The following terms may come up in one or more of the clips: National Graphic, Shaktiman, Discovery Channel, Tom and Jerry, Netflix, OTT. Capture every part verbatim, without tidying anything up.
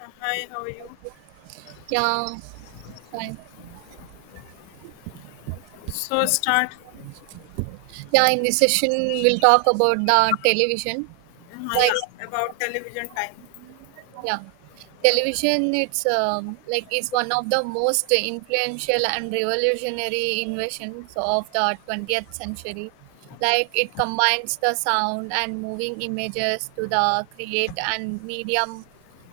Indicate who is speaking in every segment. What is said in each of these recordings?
Speaker 1: Uh, Hi, how are you?
Speaker 2: Yeah, fine.
Speaker 1: So start.
Speaker 2: Yeah, in this session we'll talk about the television.
Speaker 1: Uh,
Speaker 2: Like,
Speaker 1: yeah, about television time.
Speaker 2: yeah, television. It's um, like is one of the most influential and revolutionary inventions of the twentieth century. Like, it combines the sound and moving images to the create and medium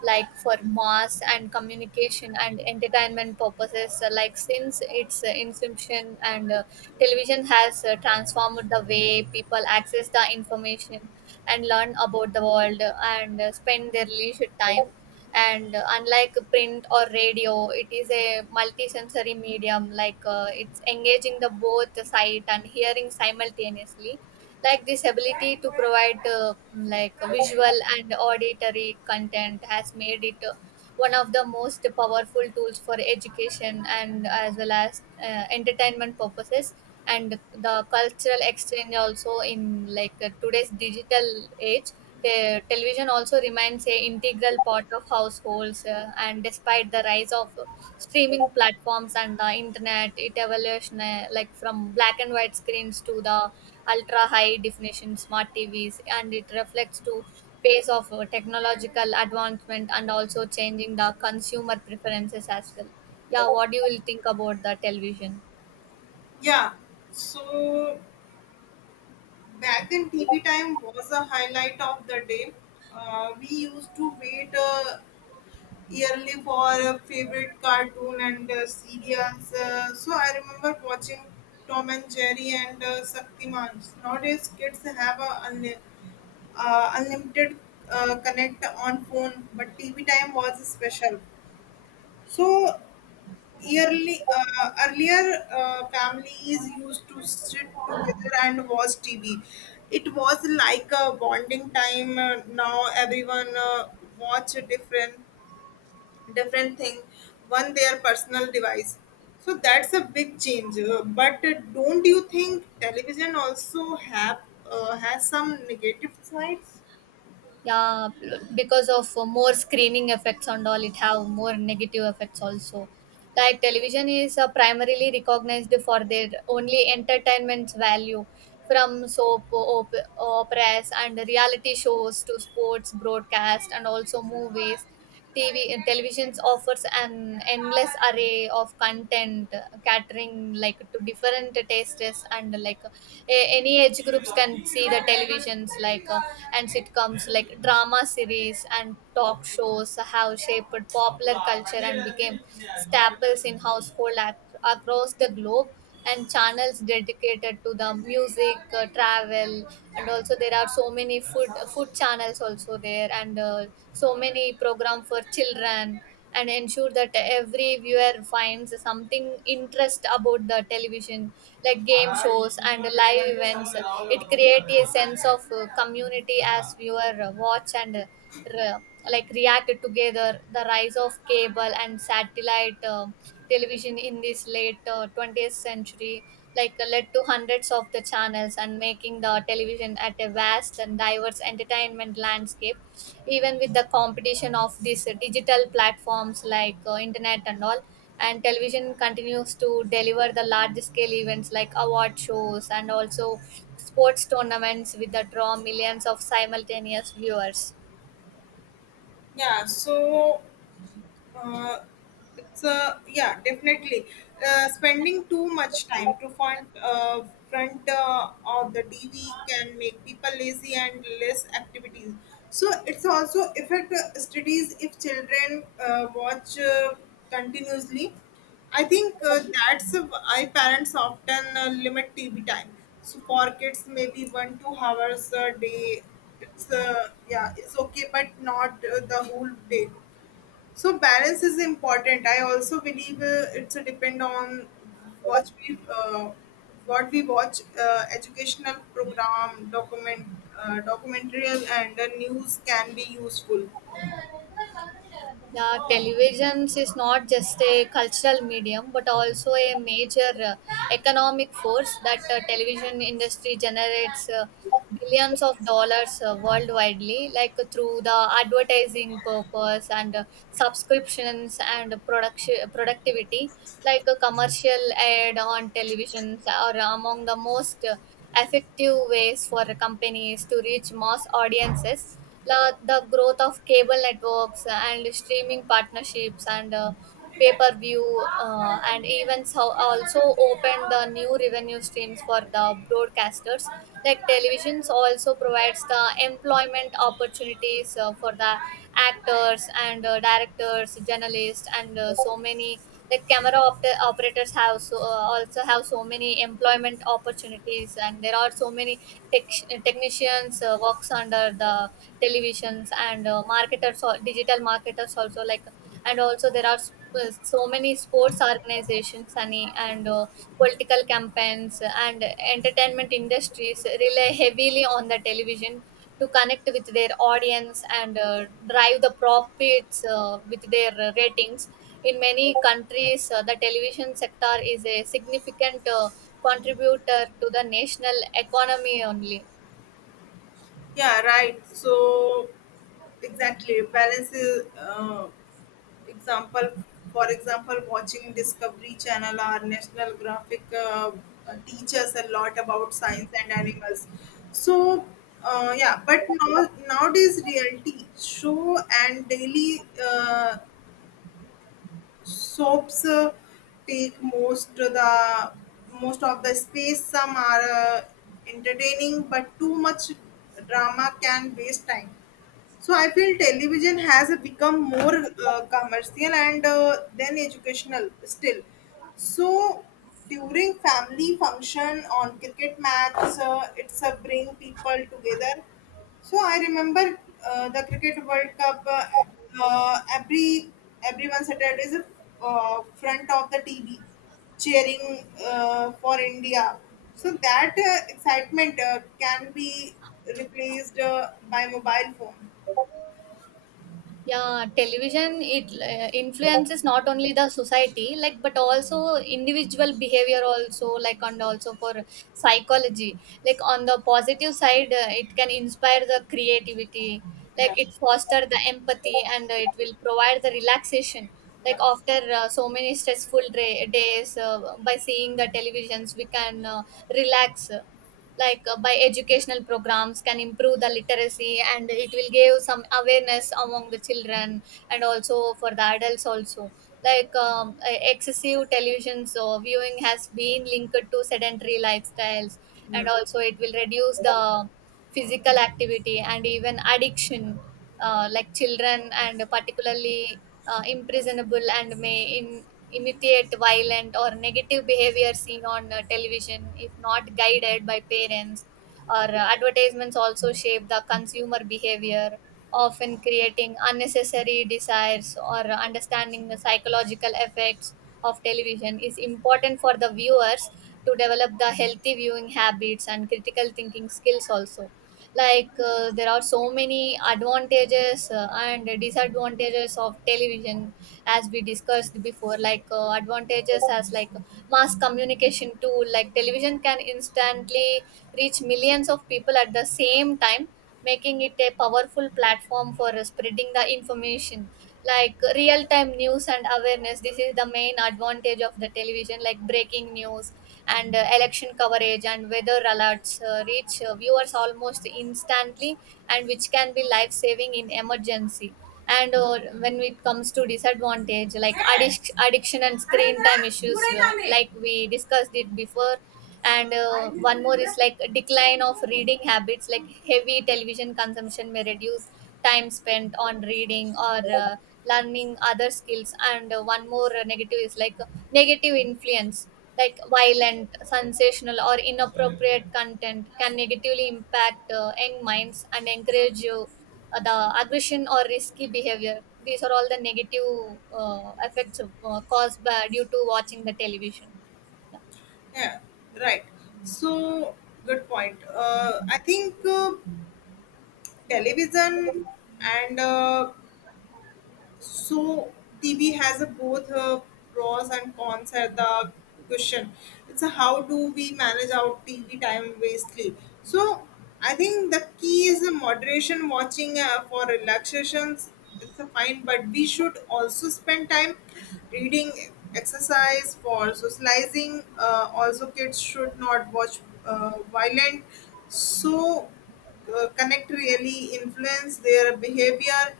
Speaker 2: like for mass and communication and entertainment purposes, uh, like since its uh, inception and uh, television has uh, transformed the way people access the information and learn about the world, uh, and uh, spend their leisure time and uh, unlike print or radio, it is a multisensory medium, like uh, it's engaging the both sight and hearing simultaneously. Like, this ability to provide, uh, like, visual and auditory content has made it, uh, one of the most powerful tools for education and as well as uh, entertainment purposes, and the cultural exchange also. In like uh, today's digital age, the television also remains a integral part of households, uh, and despite the rise of streaming platforms and the internet, it evolution, uh, like from black and white screens to the ultra high definition smart T Vs, and it reflects to pace of uh, technological advancement and also changing the consumer preferences as well. Yeah, what do you will think about the television?
Speaker 1: Yeah, so back then T V time was a highlight of the day. Uh, we used to wait uh, yearly for a favorite cartoon and uh, serials. Uh, so I remember watching Tom and Jerry and uh, Shaktiman. Nowadays, kids have a unli- uh, unlimited uh, connect on phone, but T V time was special. So Early, uh, earlier, uh, families used to sit together and watch T V. It was like a bonding time. Uh, now everyone uh, watch a different different thing on their personal device. So that's a big change. Uh, but uh, don't you think television also have uh, has some negative sides?
Speaker 2: Yeah, because of uh, more screening effects and all, it have more negative effects also. Like, television is uh, primarily recognized for their only entertainment value. From soap op- operas and reality shows to sports broadcast and also movies, T V televisions offers an endless array of content, uh, catering like to different tastes, and like a- any age groups can see the televisions like. Uh, and sitcoms like drama series and talk shows have shaped popular culture and became staples in household ac- across the globe, and channels dedicated to the music, uh, travel, and also there are so many food food channels also there, and uh, so many program for children and ensure that every viewer finds something interest about the television. Like game shows and live events, it creates a sense of uh, community as viewer watch and re- like reacted together. The rise of cable and satellite uh, television in this late uh, twentieth century, like uh, led to hundreds of the channels and making the television at a vast and diverse entertainment landscape. Even with the competition of these uh, digital platforms, like uh, internet and all, and television continues to deliver the large scale events like award shows, and also sports tournaments with the draw millions of simultaneous viewers.
Speaker 1: Yeah, so Uh, it's uh, yeah, definitely. Uh, spending too much time to front uh, front uh, of the T V can make people lazy and less activities. So it's also affect uh, studies if children uh, watch uh, continuously. I think uh, that's why parents often uh, limit T V time. So for kids, maybe one two hours a day. It's uh, yeah, it's okay, but not uh, the whole day, so balance is important. I also believe uh, it's a depend on what we uh, what we watch. Uh, educational program, document uh, documentary, and the news can be useful.
Speaker 2: Yeah, televisions is not just a cultural medium but also a major uh, economic force. That uh, television industry generates uh, billions of dollars uh, worldwide, like uh, through the advertising purpose and uh, subscriptions and production productivity. Like, a commercial ad on televisions are among the most uh, effective ways for companies to reach mass audiences. La, the growth of cable networks and streaming partnerships, and uh, pay-per-view uh, and events have also opened the new revenue streams for the broadcasters. Like, televisions also provides the employment opportunities uh, for the actors and uh, directors, journalists, and uh, so many like camera op- operators have so uh, also have so many employment opportunities, and there are so many tech- technicians uh, works under the televisions, and uh, marketers or digital marketers also like, and also there are sp- so many sports organizations Sunny, and uh, political campaigns and entertainment industries rely heavily on the television to connect with their audience and uh, drive the profits uh, with their uh, ratings. In many countries, uh, the television sector is a significant uh, contributor to the national economy only.
Speaker 1: Yeah, right, so exactly balance is uh, Example, for example, watching Discovery Channel or National Graphic uh, teach us a lot about science and animals. So, uh, yeah, but now nowadays reality show and daily uh, soaps uh, take most the most of the space. Some are uh, entertaining, but too much drama can waste time. So I feel television has become more uh, commercial and uh, then educational still. So during family function on cricket match, uh, it's a bring people together. So I remember uh, the cricket World Cup. Uh, uh, every everyone seated is uh, front of the T V, cheering uh, for India. So that uh, excitement uh, can be replaced uh, by mobile phone.
Speaker 2: Yeah, television, it uh, influences not only the society like but also individual behavior also like, and also for psychology. Like, on the positive side, uh, it can inspire the creativity, like
Speaker 1: Yeah.
Speaker 2: it foster the empathy, and uh, it will provide the relaxation. Like
Speaker 1: Yeah.
Speaker 2: after uh, so many stressful dra- days, uh, by seeing the televisions we can uh, relax. Like uh, by educational programs can improve the literacy, and it will give some awareness among the children, and also for the adults also. Like um, uh, excessive television so viewing has been linked to sedentary lifestyles, and
Speaker 1: Yeah.
Speaker 2: also it will reduce the physical activity and even addiction. Uh, like children and particularly uh, imprisonable and may in, imitate violent or negative behavior seen on uh, television if not guided by parents, or uh, advertisements also shape the consumer behavior, often creating unnecessary desires, or uh, understanding the psychological effects of television is important for the viewers to develop the healthy viewing habits and critical thinking skills also. Like uh, there are so many advantages uh, and disadvantages of television as we discussed before. Like uh, advantages as like mass communication tool, like television can instantly reach millions of people at the same time, making it a powerful platform for uh, spreading the information, like real time news and awareness. This is the main advantage of the television, like breaking news, and uh, election coverage and weather alerts uh, reach uh, viewers almost instantly, and which can be life saving in emergency. And uh, when it comes to disadvantage, like addic- addiction and screen time issues, uh, like we discussed it before. And uh, one more is like a decline of reading habits, like heavy television consumption may reduce time spent on reading, or uh, learning other skills. And uh, one more negative is like negative influence, like violent, sensational, or inappropriate content can negatively impact uh, young minds and encourage uh, the aggression or risky behavior. These are all the negative uh, effects uh, caused by due to watching the television. Yeah,
Speaker 1: Yeah, right. So, good point. Uh, I think uh, television and uh, So T V has a, both uh, pros and cons at the question. It's a how do we manage our T V time wastely? So I think the key is the moderation watching uh, for relaxations. It's a fine, but we should also spend time reading, exercise, for socializing. Uh, also, kids should not watch uh, violent. So uh, connect really influence their behavior.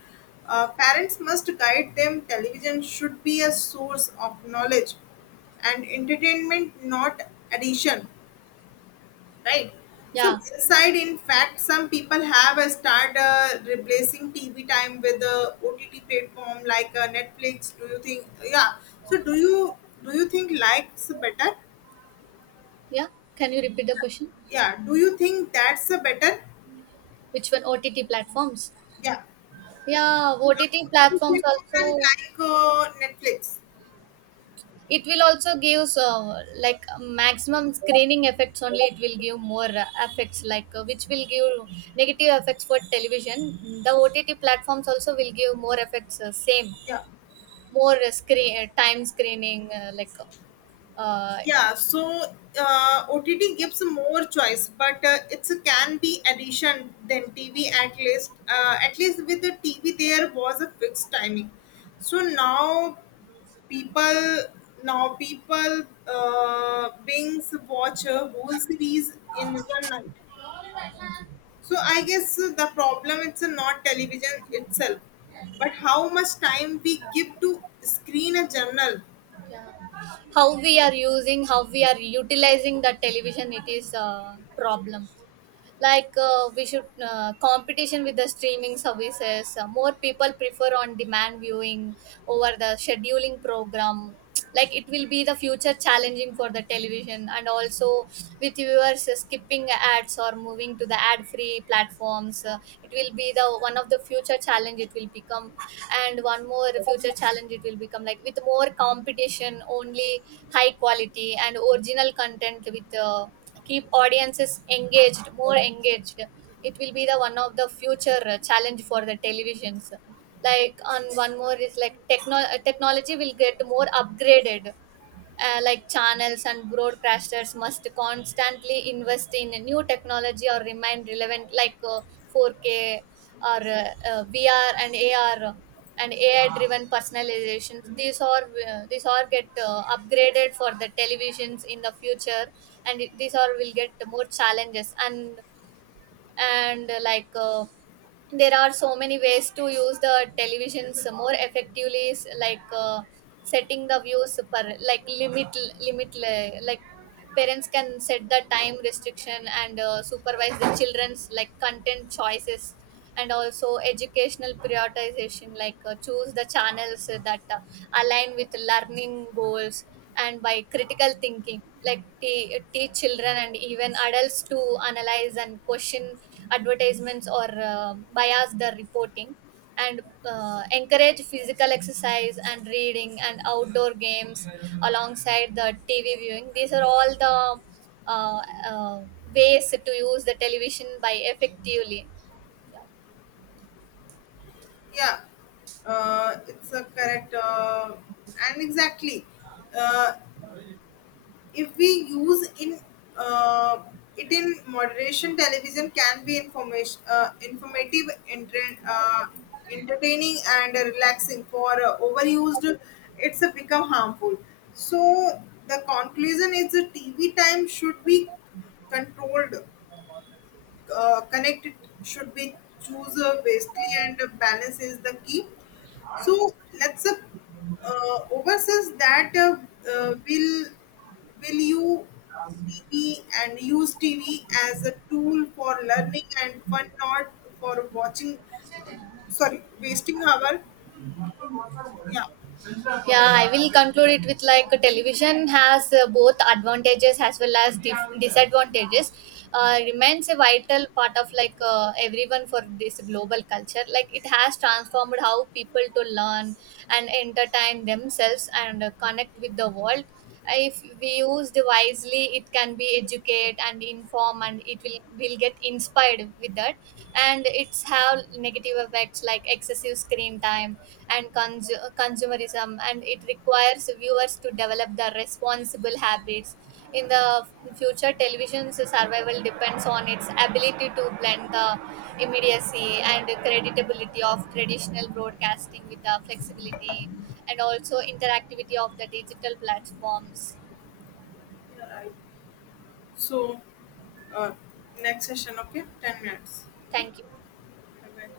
Speaker 1: Uh, parents must guide them. Television should be a source of knowledge and entertainment, not addition. Right. So,
Speaker 2: yeah.
Speaker 1: inside, in fact, some people have uh, started uh, replacing T V time with the O T T platform like uh, Netflix. Do you think? Yeah. So, do you do you think likes better?
Speaker 2: Yeah. Can you repeat the question?
Speaker 1: Yeah. Do you think that's a better?
Speaker 2: Which one? O T T platforms?
Speaker 1: Yeah.
Speaker 2: Yeah, O T T platforms
Speaker 1: O T T platform and
Speaker 2: also.
Speaker 1: like uh, Netflix.
Speaker 2: It will also give, uh, like maximum screening effects only. It will give more uh, effects, like uh, which will give negative effects for television. The ott platforms also will give more effects uh, same,
Speaker 1: Yeah,
Speaker 2: more uh, screen uh, time screening uh, like uh,
Speaker 1: yeah. So uh, O T T gives more choice, but uh, it's a can be addition than T V at least. Uh, at least with the T V, there was a fixed timing. So now people now people uh, binge watch a whole series in one night. So I guess the problem it's not television itself, but how much time we give to screen a journal.
Speaker 2: yeah. How we are using, how we are utilizing the television, it is a problem. Like uh, we should uh, competition with the streaming services, uh, more people prefer on demand viewing over the scheduling program, like it will be the future challenging for the television. And also with viewers uh, skipping ads or moving to the ad free platforms, uh, it will be the one of the future challenge it will become. And one more future challenge it will become, like with more competition only, high quality and original content with uh, keep audiences engaged more engaged, it will be the one of the future uh, challenge for the televisions. Like on one more is like techno- uh, technology will get more upgraded, uh, like channels and broadcasters must constantly invest in a new technology or remain relevant, like uh, four k, or uh, uh, v r and a r and a i driven personalization. These are, uh, these are get uh, upgraded for the televisions in the future, and it- these are will get more challenges. And and uh, like uh, there are so many ways to use the televisions more effectively. S- like uh, setting the views per like limit, limit le- like parents can set the time restriction, and uh, supervise the children's like content choices. And also educational prioritization, like uh, choose the channels that uh, align with learning goals. And by critical thinking, like te- teach children and even adults to analyze and question advertisements, or uh, bias the reporting. And uh, encourage physical exercise and reading and outdoor games alongside the T V viewing. These are all the uh, uh, ways to use the television by effectively.
Speaker 1: Yeah, uh, it's a correct uh, and exactly uh, if we use in, uh, it in moderation, television can be information, uh, informative, enter- uh, entertaining and relaxing, for uh, overused it's a become harmful. So the conclusion is the TV time should be controlled, uh, connected, should be choose uh, basically, and balance is the key. So let's uh, uh, overseas that uh, uh, will will you T V and use T V as a tool for learning and fun, not for watching. Sorry, wasting our, yeah.
Speaker 2: Yeah, I will conclude it with like television has uh, both advantages as well as dif- disadvantages. Uh, remains a vital part of like uh, everyone for this global culture. Like it has transformed how people to learn and entertain themselves and uh, connect with the world. If we used wisely, it can be educate and inform, and it will will get inspired with that. And it's have negative effects like excessive screen time, and consu- consumerism, and it requires viewers to develop the responsible habits in the future. Television's survival depends on its ability to blend the immediacy and creditability of traditional broadcasting with the flexibility and also interactivity of the digital platforms.
Speaker 1: Yeah, right. So uh, next session, okay, ten minutes. Okay,
Speaker 2: Thank you.
Speaker 1: bye bye.